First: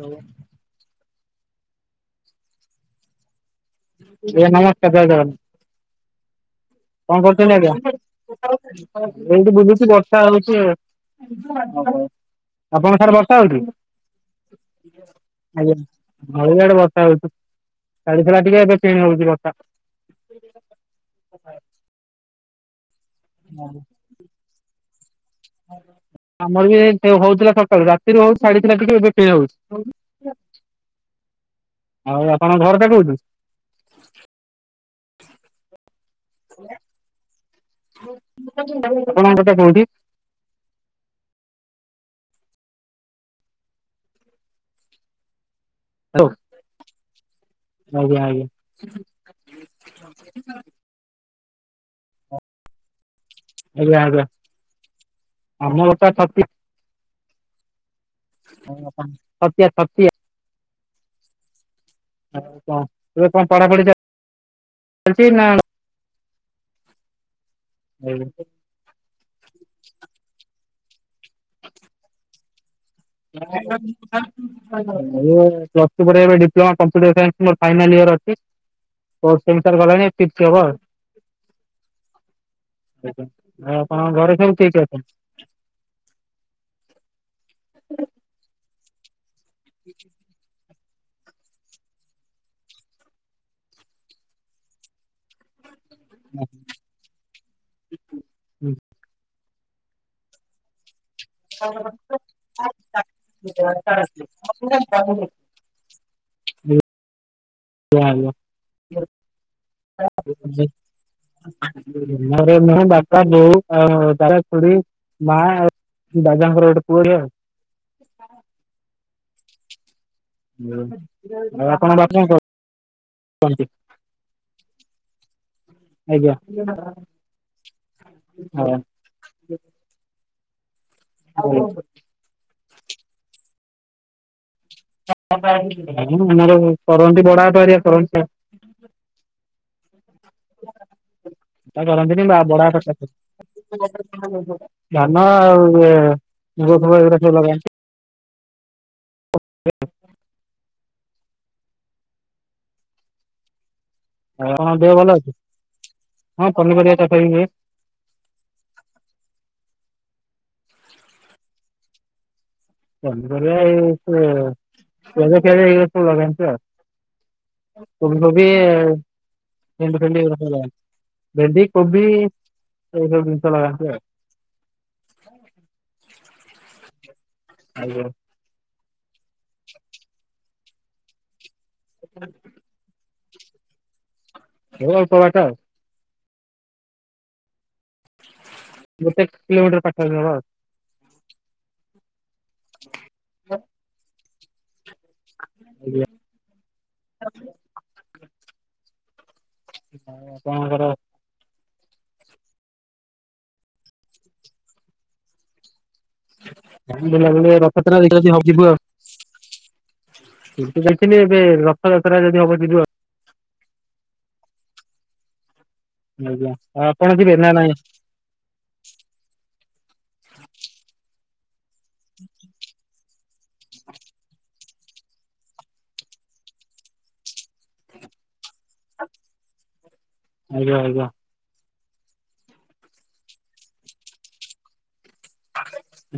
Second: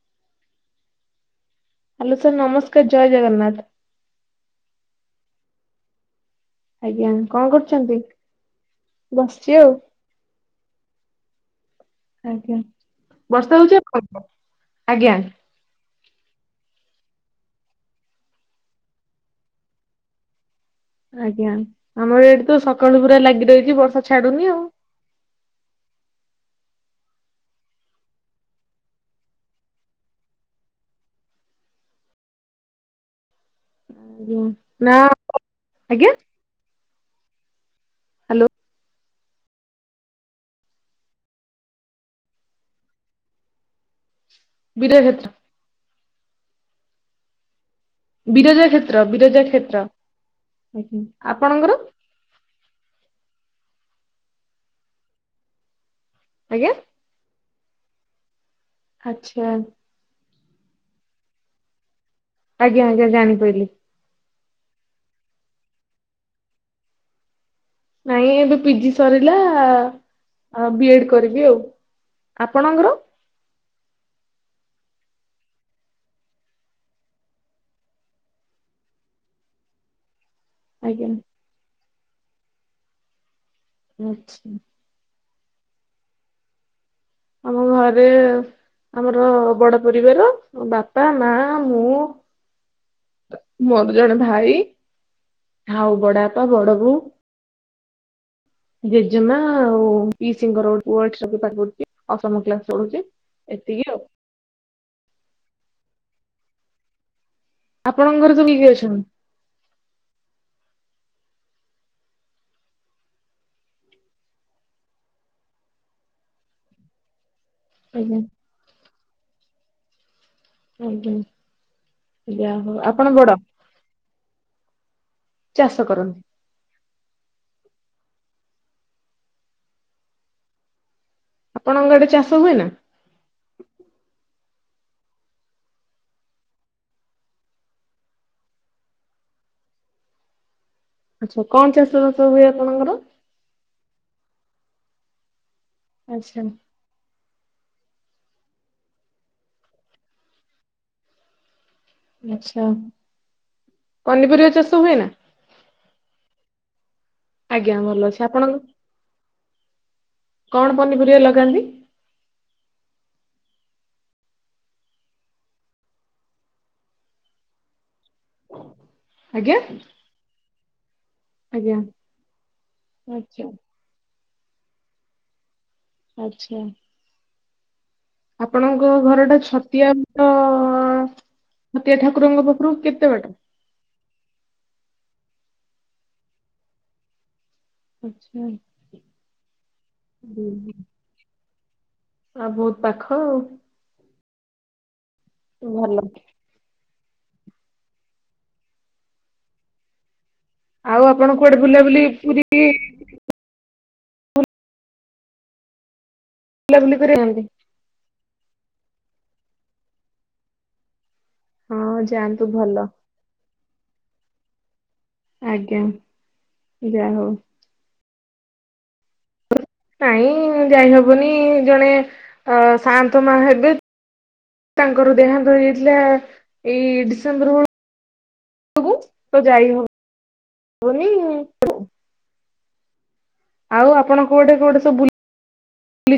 ଲଉ। Hello sir ନମସ୍କାର ଜୟ ଜଗନ୍ନାଥ। ଆଜ୍ଞା ନମସ୍କାର ଜୟ ଜଗନ୍ନାଥ। ଆଜ୍ଞା କଣ କରୁଛନ୍ତି ଆଜ୍ଞା? କରୁଚନ୍ତି? ଏଇଠି ବୁଲୁଚି ବର୍ଷା ହଉଚି ଆଉ। ଆଜ୍ଞା ଆପଣଙ୍କ ସାଡେ ବର୍ଷା ହଉଚି? ହଉଛି ଆପଣଙ୍କର? ଆଜ୍ଞା। ଆଜ୍ଞା ଭଳିଆଡେ ବର୍ଷା ହଉଛୀ, ଛାଡିଥିଲା ଟିକେ ଏବେ ଚେଞ ହଉଚି ବର୍ଷା। ଆଜ୍ଞା ଆମର ଏଇଠି ତ ସକାଳୁ ପୁରା ଲାଗି ରହିଚି, ବର୍ଷା ଛାଡୁନି ଆଉ। [inaudible] ଆମର ଏଇ ବି ହଉଥିଲା ସକାଳୁ ରାତିରୁ ହଉଚି ଛାଡିଥିଲା ଟିକେ ଏବେ ପୁଣି ହଉଚି। ଆଉ ଆପଣ ଘରଟା କୋଉଠି? ଆଜ୍ଞା ନା ଆଜ୍ଞା। ହ୍ୟାଲୋ ଆପଣଙ୍କା ଘରଟା କଉଠି? ବୀର କ୍ଷେତ୍ର। ହାଲୋ। ବିରଜା କ୍ଷେତ୍ର, ବିରଜା କ୍ଷେତ୍ର ଆପଣଙ୍କର? ଆଜ୍ଞା, ଆଜ୍ଞା, ଆମ ଘରଟା ଛତିଶ ଆଜ୍ଞା? ଓ ହ ଆଚ୍ଛା ଛତିଆ, ଛାତିଆ। ଆଉ କଣ ଆଜ୍ଞା ଆଜ୍ଞା ଇଏ କଣ ଜାଣିପାରିଲି ପଢାପଢି ଚାଲି ଚି ନା? ନା ନାଇଁ ଏବେ ପିଜି ସରିଲା ବିଏଡ କରିବି ଆଉ ଆପଣଙ୍କର? [unintelligible] ଏ ପ୍ଲସ ଟୁ ପଢ଼ିବା ପାଇଁ ଡିପ୍ଲୋମା କମ୍ପୁଟର ସାଇନ୍ସ ମୋର ଫାଇନାଲ ଇଅର ଅଛି। ଫୋର୍ ସେମୀ ଷ୍ଟାର୍ ଗଲାଣି। ଫିପତ ହବ। ଆଜ୍ଞା ଆଜ୍ଞା ଆଉ ଆପଣଙ୍କ ଘରେ ଆଚ୍ଛା। ସବୁ କିଏ କିଏ ଅଛନ୍ତି? ଆମ ଘରେ ଆମର ବଡ ପରିବାର। ବାପା ମା ମୁଁ ମୋର ଜଣେ ଭାଇ ହଉ ବଡବାପା ବଡବୋଉ ଜେଜେମା। ପିସିଙ୍କ ଗୋଟେ ପୁଅ ଏଠି ରହିକି ପାଠ ପଡୁଚି ଅଷ୍ଟମ କ୍ଲାସ ପଢୁଚି ଏତିକି ଆଉ। [unintelligible] ଆପଣଙ୍କ ଘରେ ସବୁ କିଏ କିଏ ଅଛନ୍ତି? [unintelligible] ମୋର ମୁଁ ବାପା ବୋଉ ଆଉ ଦାଦା ଖୁଡି ମା ଆଉ ବାବା ଙ୍କର ଗୋଟେ ପୁଅଟେ ଆଉ। ଆଜ୍ଞା। ଆଉ ଆପଣଙ୍କ ବାପା କଣ ଆଜ୍ଞା। ଯା ହଉ ଆପଣ ବଡ? କରନ୍ତି? ଚାଷ କରନ୍ତ ଆଜ୍ଞା ହଉ। ଆପଣଙ୍କ ଆଡେ ଚାଷ ହୁଏ ନା? ହ ଆମର କରନ୍ତି ବଡବାପା ହାରିକା କରନ୍ତି ଆଉ। ଆଚ୍ଛା କଣ ବାପା ଚାଷ ବାସ କରନ୍ତିନି ବା ହୁଏ ବଡବାପା ଆପଣଙ୍କର? ସାଥିରେ ଧାନ ଆଉ ଏ ଆଚ୍ଛା ମୁଗ ଫୁଗ ଏଇଗୁରା ସବୁ ଲଗାନ୍ତି। ଆଚ୍ଛା। ପନିପରିବା ଆଉ ଚାଷ ଆପଣଂକ ଦେହ ହୁଏ ନା? ଭଲ ଅଛି? ହଁ ପନିପରିବା ଚାସ ବି ହୁଏ। ଆଜ୍ଞା ଭଲ ଅଛି। ଆପଣଙ୍କ? କଣ ପନିପରିବା ଲଗାନ୍ତି? ପନିପରିବା ଏଇ [unintelligible] ଏଇ ସବୁ ଲଗାନ୍ତି ଆଉ। ଫୁଲ କୋବି ଆଉ ଆଜ୍ଞା ଭେଣ୍ଡି ଫେଣ୍ଡି ଏଇ ସବୁ ଲଗାନ୍ତି। ଭେଣ୍ଡି ଆଜ୍ଞା କୋବିି ଏସବୁ ଆଚ୍ଛା ଜିନିଷ ଲଗାନ୍ତି। ଆଚ୍ଛା। ଆଜ୍ଞା। ଆପଣଙ୍କ ଘର ଟା ଛତିଆ ତ ଛତିଆ ଠାକୁରଙ୍କ ପାଖରୁ କେତେ ବାଟ? ଏଇ ଅଳ୍ପ ବାଟ ଆଉ। ଆଚ୍ଛା ଗୋଟେ କିଲୋମିଟର ପାଖାପାଖି ହେବ। ହୁଁ, ହୁଁ। ଆଉ ବହୁତ ପାଖ ଆଉ। ଭଲ। [inaudible] ଆଉ ଆପଣଙ୍କର ଆପଣ କୁଆଡେ ବୁଲାବୁଲି, ପୁରୀ ବୁଲାବୁଲି କରି [unintelligible] ଯାଆନ୍ତି ରଥଯାତ୍ରା ଦେଖିବା ହବ ଯଦି ଯିବୁ ଆଉ। [unintelligible] ଦେଖିଲି ଏବେ ହଁ ରଥଯାତ୍ରା ଯାଆନ୍ତୁ ଯଦି ହବ ଭଲ ଯିବ ଆଜ୍ଞା। ଆପଣ ଯାହା ହଉ କରିବେ ନା ନହିଁ। ନାଇଁ ଯାଇହବନି ଜଣେ ଶ ହେବେ ତାଙ୍କର ଦେହାନ୍ତ ହେଇଯାଇଥିଲା ଏଇ ଡିସେମ୍ବର ତ ଯାଇ ଆଜ୍ଞା ଆଜ୍ଞା। ହବନି। ଆଉ ଆପଣ କୁଆଡେ କୁଆଡେ ସବୁ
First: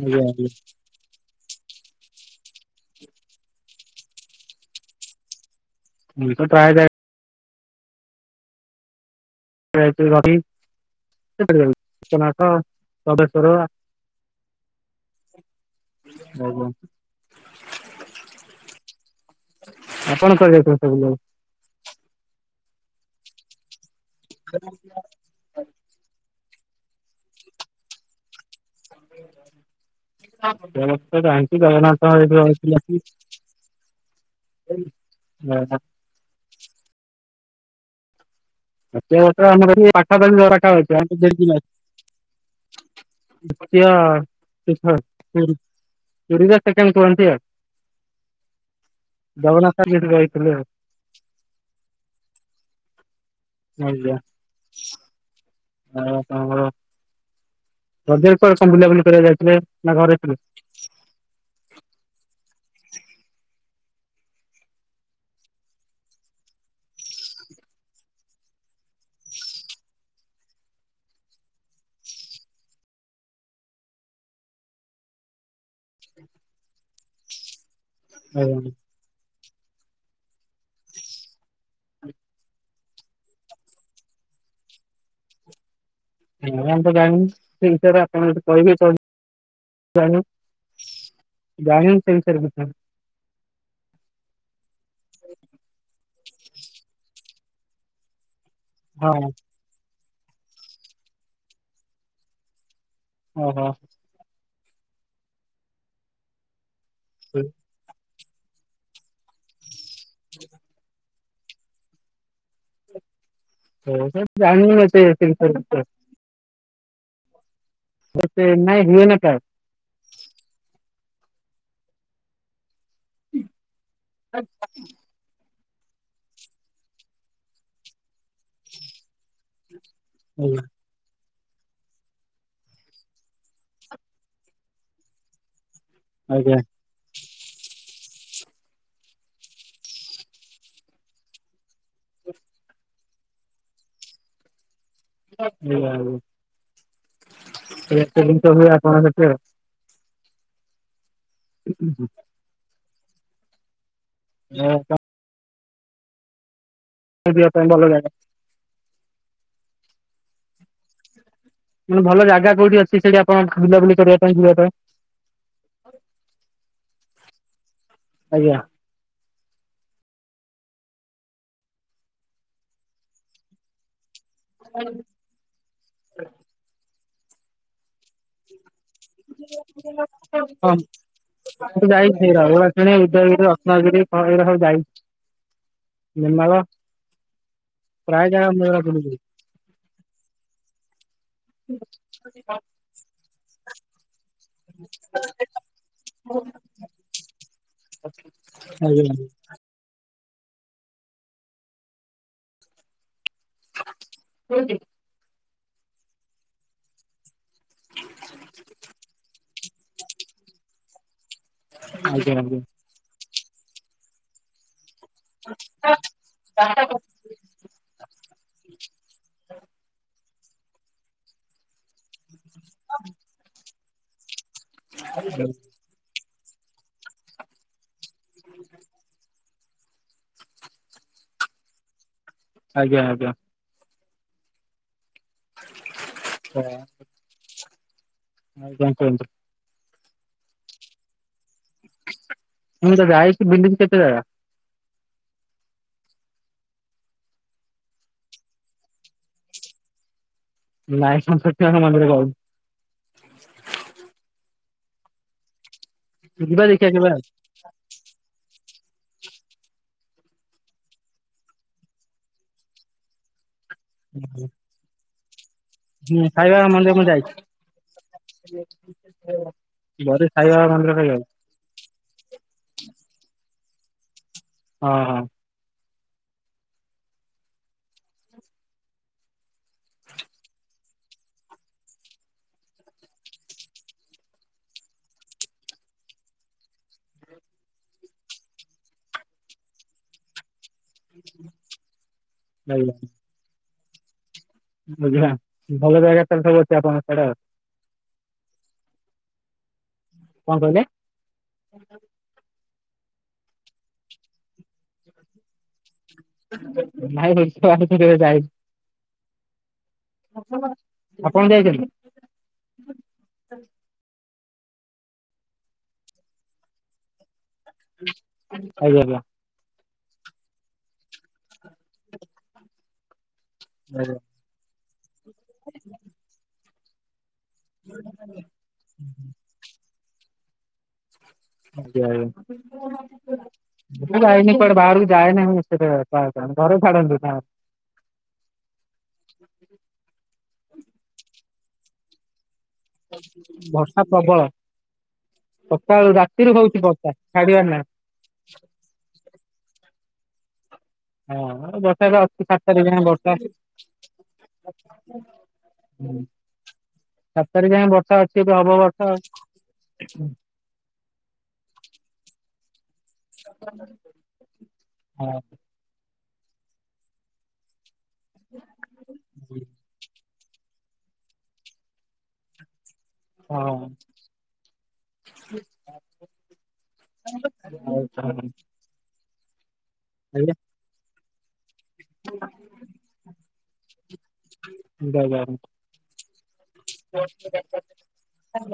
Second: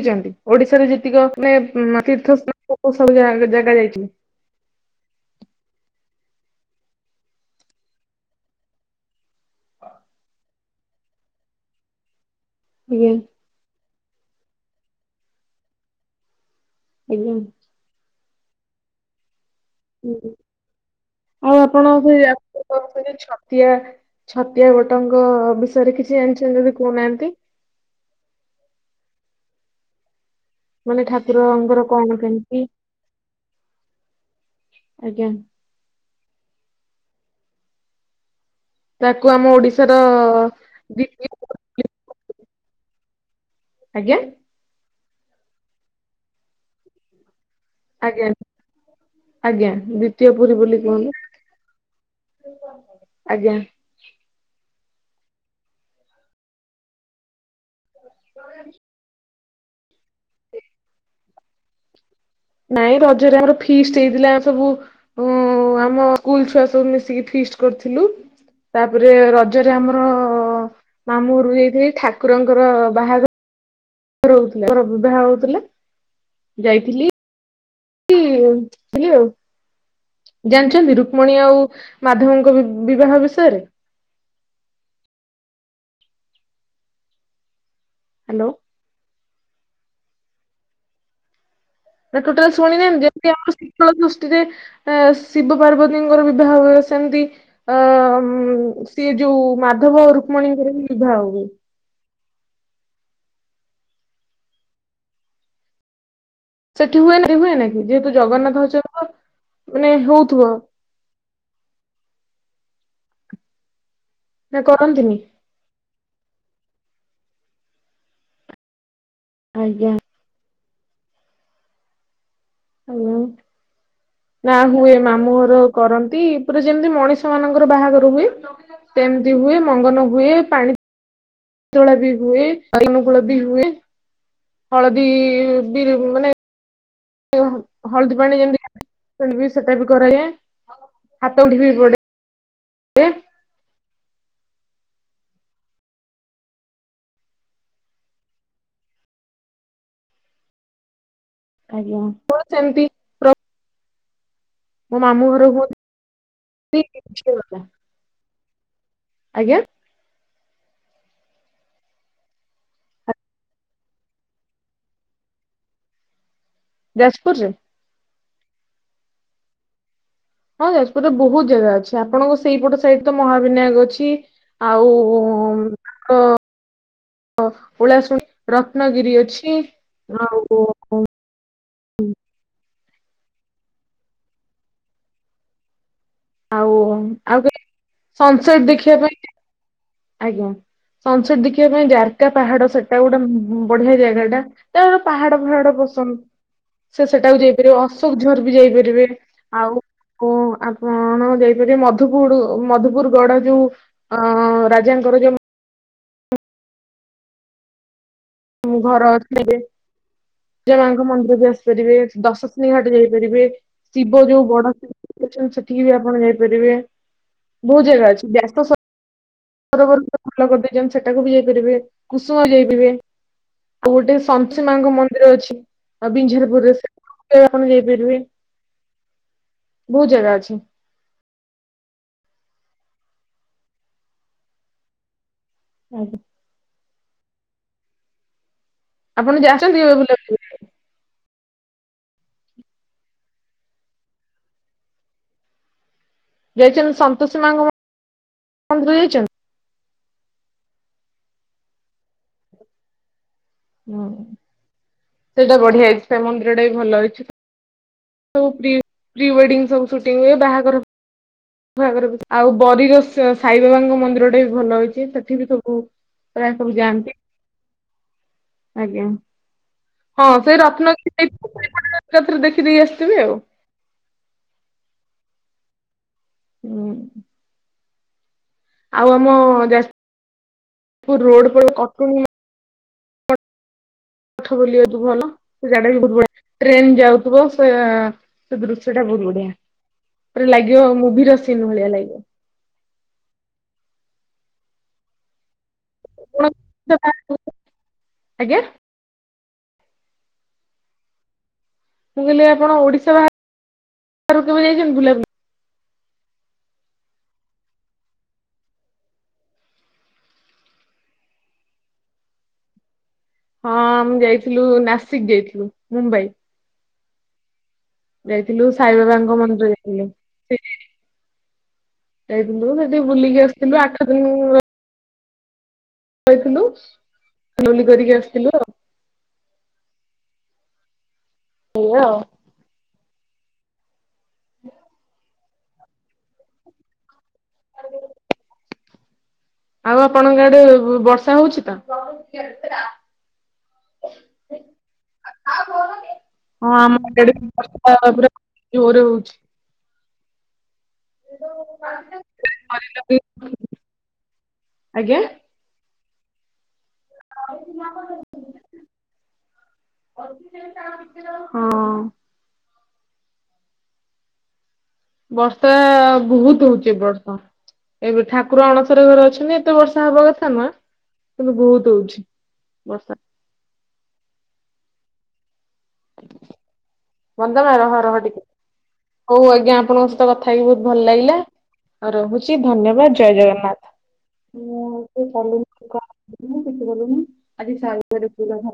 ଆଜ୍ଞା ଆଜ୍ଞା। ଓଡିଶାରେ ଯେତିକ ମାନେ ତୀର୍ଥ ସ୍ଥାନ ସବୁ ଜାଗା ଯାଇଛି। ମୁଇ ତ ଟ୍ରା ଯ [inaudible] ଆଜ୍ଞା [inaudible] [inaudible] [unintelligible] [unintelligible] ଆପଣ କଣ କରାଯାଇଥିବ ସବୁକୁ। ଆଉ ଆପଣ ସେଛନ୍ତି ଛତିଆ ଛତିଆ ବଟଙ୍କ କିଛି ଜଣିଛନ୍ତି ଯଦି କହୁନାହାନ୍ତି। ମାନେ [inaudible] ଠାକୁରଙ୍କର କଣ କେମିତି? [inaudible] ଆଜ୍ଞା। [inaudible] ତାକୁ ଆମ ଆମର ଓଡିଶାର ପାଖାପାଖି ଘର ଦ୍ଵିତୀୟ ପାଖାପାଖି। ଆଜ୍ଞା [unintelligible] ଆଜ୍ଞା ଆଜ୍ଞା। ଜଗନ୍ନାଥ ସେଠି ଦ୍ଵିତୀୟ ରହିଥିଲେ ପୁରୀ ଆଉ। ବୋଲି କୁହନ୍ତୁ। [unintelligible] ଆଜ୍ଞା। ଆଜ୍ଞା। [unintelligible] ହଜରେ କ ବୁଲାପୁଲି କରିବା ଯାଇଥିଲେ ନା ଘରେଇଥିଲେ। ନାଇଁ ରଜରେ ଆମର ଫିଷ୍ଟ ହେଇଥିଲା ସବୁ ହ ଆମ ସ୍କୁଲ ଛୁଆ ସବୁ ମିଶିକି ଫିଷ୍ଟ କରିଥିଲୁ। ତାପରେ ରଜରେ ଆମର ମାମୁଁ ଘରୁ ହୋଇଥାଇ ଠାକୁରଙ୍କର ବାହାଘର ରହୁଥିଲେ ବିବାହ ହଉଥିଲେ। ଯାଇଥିଲି। [inaudible] ଆଉ ଜାଣିଛନ୍ତି? ରୁକ୍ମଣୀ ଆଉ ମାଧବଙ୍କ ବିବାହ ବିଷୟରେ। ହଁମ ତ ଜାଣିନି ସେଇ ବିଷୟରେ ଆପଣ ଯଦି ହ୍ୟାଲୋ କହିବେ ଚାହୁଛନ୍ତି। [inaudible] ନା ଟୋଟଲ କିଛି ଶଣି ନାହାନ୍ତି। ଯେମିତି ଆମର ଶୀତଳ ସଷ୍ଟିରେ ଆ ଶିବ ପାର୍ବତୀଙ୍କର ବିବାହ ହୁ ସେମିତି ଅ ହଁ ସିଏ ଯୋଉ ମାଧବ ଆଉ ରୁକ୍ମଣୀଙ୍କର ହିଁ ବିବାହ ହୁଏ। ଓହୋ। ସେଠି ହୁଏନ ହୁଏ ନ କି ଯେହେତୁ ଜଗନ୍ନାଥଚର ମାନେ ହଉଥିବ। ହଉ ସ ନା ଜାଣିନିନ ସେ କରନ୍ତିନି ଏ ମତେ ନାଇଁ ହୁଏ ନା କା ଆଜ୍ଞା। ହ ନା ହୁଏ ମାମୁଁ ଘର କରନ୍ତି ପୁରା ଯେମିତି ମଣିଷ ମାନଙ୍କର ବାହାଘର ହୁଏ ସେମିତି ହୁଏ। ମଙ୍ଗନ ହୁଏ। ହୁଏ। ଆଜ୍ଞା ପାଣି ତୋଳା ବି ହୁଏ ରାଇମଗୂଳ ବି ହୁଏ ହଳଦୀ ବି ମାନେ ଆଜ୍ଞା। ଯୋଉ ହଳଦୀ ପାଣି ଯେମିତି [inaudible] ସେଟା ବି କରାଯାଏ ହାତ ଗଣ୍ଠି ବି ପଡେ। କିଏ? ଆ ହୁ ଆପଣ ସେଥି ଆଉ ଆଜ୍ଞା ସେମତି [inaudible] ମାମୁଁ ଘର ହୁଅନ୍ତି କିମ୍ବା ସେ ଯିବା ପାଇଁ ଭଲ ଲାଗେ। ଆଜ୍ଞା। ମାନେ ଭଲ ଜାଗା କୋଉଠି ଅଛି ସେଠି ଆପଣଙ୍କ ସେଠି ବୁଲାବୁଲି କରିବା ପାଇଁ ଯିବା ପାଇଁ। ଯାଜପୁରରେ। ଆଜ୍ଞା। ହଁ ଯାଜପୁରରେ ବହୁତ ଜାଗା ଅଛି ଆପଣଙ୍କ ସେଇପଟ ସାଇଡତ ମହାବିନାୟକ ଅଛି। ଆଉ ହଁ ଉଳାଶୁଣି ରତ୍ନଗିରି ଅଛି ଆଉ ମୁ ଯାଇଛି ଲବଣଗିରି, ଉଦୟଗିରି, ରତ୍ନଗିରି ଏଇରା ସବୁ ଯାଇଛି। ନେମାଳ ଆଉ ଆଉ ପ୍ରାୟ ଜାଗା ସନସେଟ ଦେଖିବା ମୁଁ [inaudible] ପାଇଁ ଆଜ୍ଞା ସନସେଟ ଦେଖି ଦେଖିବା ପାଇଁ ଜାରକା ପାହାଡ ସେଟା ଗୋଟେ ବଢିଆ ଜାଗାଟା ତ ଯାହାର ପାହାଡ ଫାହାଡ ପସନ୍ଦ। ସେ ସେଟାକୁ ଯାଇପାରିବ ଅଶୋକଝରବି ଯାଇପାରିବେ। ଆଜ୍ଞା ଆଉ କଣ ଆପଣ ଯାଇପାରିବେ ମଧୁପୁର, ମଧୁପୁର ଗଡ ଯୋଉ ଅ ରାଜାଙ୍କର ଯୋଉ ମୁଁ ଘର [unintelligible] ବିରଜା ମାଙ୍କ ମନ୍ଦିର ବି ଆସ ପାରିବେ ଆଜ୍ଞା ଆଜ୍ଞା। ଦଶଶିନାହିଟି ଯାଇପାରିବେ ଶିବ ଯୋଉ ବଡ ସେଠିକି ବି ଆପଣ ଯାଇପାରିବେ ବହୁତ ଜାଗା ଅଛି ବ୍ୟାସ ସ ସରବର ଭଲ କରିଦେଇଛନ୍ତି ସେଟାକୁ ବି ଯାଇପାରିବେ କୁସୁମ ଯାଇପାରିବେ ଆଉ ଗୋଟେ ସନ୍ସୀ ମାଙ୍କ ମନ୍ଦିର ଅଛି ଆଉ ବିଞ୍ଜାରପୁରରେ ସେ ଆପଣ ଯାଇପାରିବେ ବହୁତ ଜାଗା ଅଛି। ଆଜ୍ଞା ଆଜ୍ଞା। ଆଜ୍ଞା। ଆଜ୍ଞା। ଆଜ୍ଞା। କୁହନ୍ତୁ। ଆପଣ ଯାଇଛନ୍ତି କେବେ ବୁଲିବାକୁ ମୁଁ ତ ଯାଇଛିି ବୁଲିବି କେତେ ଯାଗା? ଯାଇଛନ୍ତି ସନ୍ତୋଷୀ ମାଙ୍କ ମନ୍ଦିର ଯାଇଛ? ନାଇଁ ସନ୍ତୋଷୀ ମାଆଙ୍କ ମନ୍ଦିର ଯାଇନି। ହଁ, ସେଇଟା ବଢିଆ ହେଇଛି ସେ ଯିବା ମନ୍ଦିରଟା ବି ଦେଖିବା ଭଲ କେବେ ଆଉ ହେଇଛି। ସବୁ ପ୍ରି, ପ୍ରି ୱେଡିଙ୍ଗ ସବୁ ସୁଟିଂ ହୁଏ ବାହାଘର ବାହାଘର ଆଉ ବରିର ସାଇବାବାଙ୍କ ମନ୍ଦିରଟା ବି ଭଲ ହେଇଛି ସେଠି ବି ସବୁ ହୁଁ, ପ୍ରାୟ ସାଇବାବା ସବୁ ମନ୍ଦିର ମୁଁ ଯାଆନ୍ତି ଯାଇଛି। ଆଜ୍ଞା ହଁ ବରୀ ସେଇ ସାଇବାବା ମନ୍ଦିର ରତ୍ନଗିରି ଖାଲି ଯାଇଛି ସେଇପଟେ ଏକାଥରେ ଦେଖିଦେଇକି ଆସିଥିବେ ଆଉ ହଁ। ହୁଁ। ଆଉ ଆମ ଯାଜପୁର ରୋଡ ପଟେ କଟୁନି [inaudible] ବୁଲିବାକୁ ଭଲ ସେ ଜାଗାଟା ବି ବହୁତ ବଢିଆ ଟ୍ରେନ ଯାଉଥିବ ସେ ସେ ଦୃଶ୍ୟଟା ବହୁତ ବଢିଆ ପୁରା ଲାଗିବ ମୁଭିର ସିନ୍ ଭଳିଆ ଲାଗିବ। ହାଲୋ। ଆଜ୍ଞା ଭଲ ଯାଗା ତ ଆପଣ ସବୁ ଅଛି ଆପଣଙ୍କ ସିଆଡେ ଆଉ ଆଜ୍ଞା। କଣ କହିଲେ? ମୁଁ କହିଲି ଆପଣ ଓଡିଶା ବାହାରକୁ କେବେ ଯାଇଛନ୍ତି ବୁଲାବୁଲି ନାଇ ଓଡ଼ିଶା ବାହାରକୁ କେବେ ଯାଇନି। ଆପଣ ଯାଇଛନ୍ତି? ହଁ, ଆମେ ଯାଇଥିଲୁ ନାସିକ ଯାଇଥିଲୁ ମୁମ୍ବାଇ। ଯାଇଥିଲୁ ସାଇ ଆଜ୍ଞା ଆଜ୍ଞା ବାବାଙ୍କ ମନ୍ଦିର ଯାଇଥିଲୁ। ଯାଇଥିଲୁ ସେଠି ବୁଲିକି ଆସିଥିଲୁ। ଆଠ ଆଜ୍ଞା ଆଜ୍ଞା। ଦିନ [inaudible] ଯାଇଥିଲୁ [inaudible] ଏଇଆ ଯାହା ଆଉ। ହେଉ। ମୁଁ ଯାଇନି କୁଆଡ଼େ ବାହାରକୁ ଯାଏନି ବେଶୀ ଟ ପ୍ରାୟ ଟାଇମ୍ ଘରେ ଛାଡ଼ନ୍ତିନି ଆଉ। [unintelligible] ଆଉ ଆପଣଙ୍କ ଆଡେ ବ ବର୍ଷା ହଉଛି ତ? ବର୍ଷା ପ୍ରବଳ ସକାଳୁ ରାତିରୁ ହଉଛି ବର୍ଷା ଛାଡିବାର ନାହିଁ। ତାର ପୁରା ଜୋରେ ହଉଛି। ହଁ ମାନେ ବର୍ଷା ଅଛି ସାତ ତାରିଖ ଯାଏଁ ବର୍ଷା। ହୁଁ ଆଜ୍ଞା। ସାତ ତାରିଖ ଯାଏ ବର୍ଷା ଅଛି ଏବେ ହବ ବର୍ଷା ଆଉ। ହଁ। [unintelligible] ବର୍ଷା ବହୁତ ହୋଉଚ ଏ ବର୍ଷ। ଏବେ ଠାକୁର ଅଣସର ଘରେ ଅଛନ୍ତି ଏତେ ବର୍ଷା ହବା କଥା ନୁହ। କିନ୍ତୁ ବହୁତ ହଉଛି ବର୍ଷା। ହଁ। ବନ୍ଦନା ରହ ଆଉ ରହ କଣ ଟିକେ। ହୋଉ ଆଜ୍ଞା ଆପଣଙ୍କ ସହିତ କଥା ଆଜ୍ଞା ହେଇକି ବହୁତ ଭଲ ଲାଗିଲା ଆ ରହୁଛି ଧନ୍ୟବାଦ ଜୟ ଜଗନ୍ନାଥ। ଜୟ ଜଗନ୍ନାଥ। [unintelligible]